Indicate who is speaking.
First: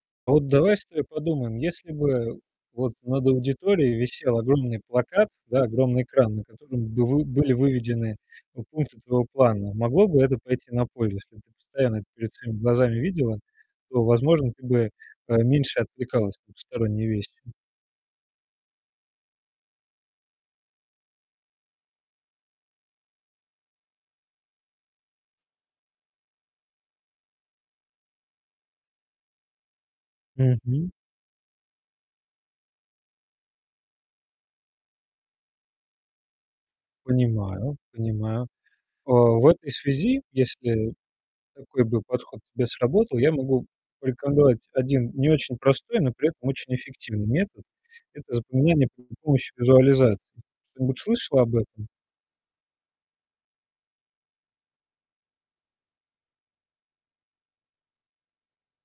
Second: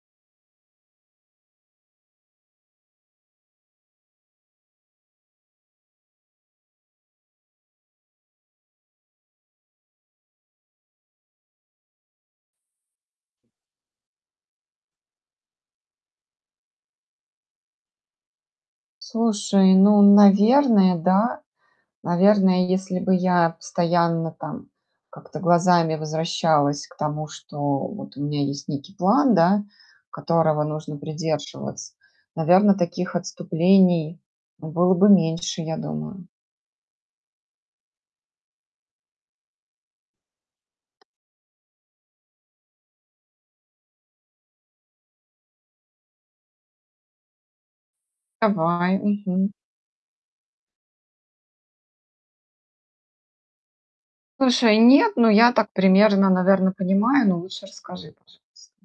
Speaker 1: А вот давай с тобой подумаем, если бы вот над аудиторией висел огромный плакат, да, огромный экран, на котором бы вы были выведены пу пункты твоего плана, могло бы это пойти на пользу? Если б ты постоянно это перед своими глазами видела, то, возможно, ты бы поменьше отвлекалась на посторонние вещи.
Speaker 2: Слушай, ну, наверное, да. Наверное, если бы я постоянно, там, как-то глазами возвращалась к тому, что вот у меня есть некий план, да, которого
Speaker 1: Мгм.
Speaker 2: нужно придерживаться, наверно, таких отступлений, ну, было бы меньше, я думаю.
Speaker 1: Понимаю, понимаю, а. В этой связи, если такой бы подход к тебе сработал, я могу порекомендовать один не очень простой, но при этом очень эффективный метод. Это запоминание
Speaker 2: Давай.
Speaker 1: при помощи
Speaker 2: Мгм.
Speaker 1: визуализации. Что-нибудь слышала об этом?
Speaker 2: Слушай, нет, но я так примерно, наверно, понимаю. Но лучше расскажи, пожалуйста.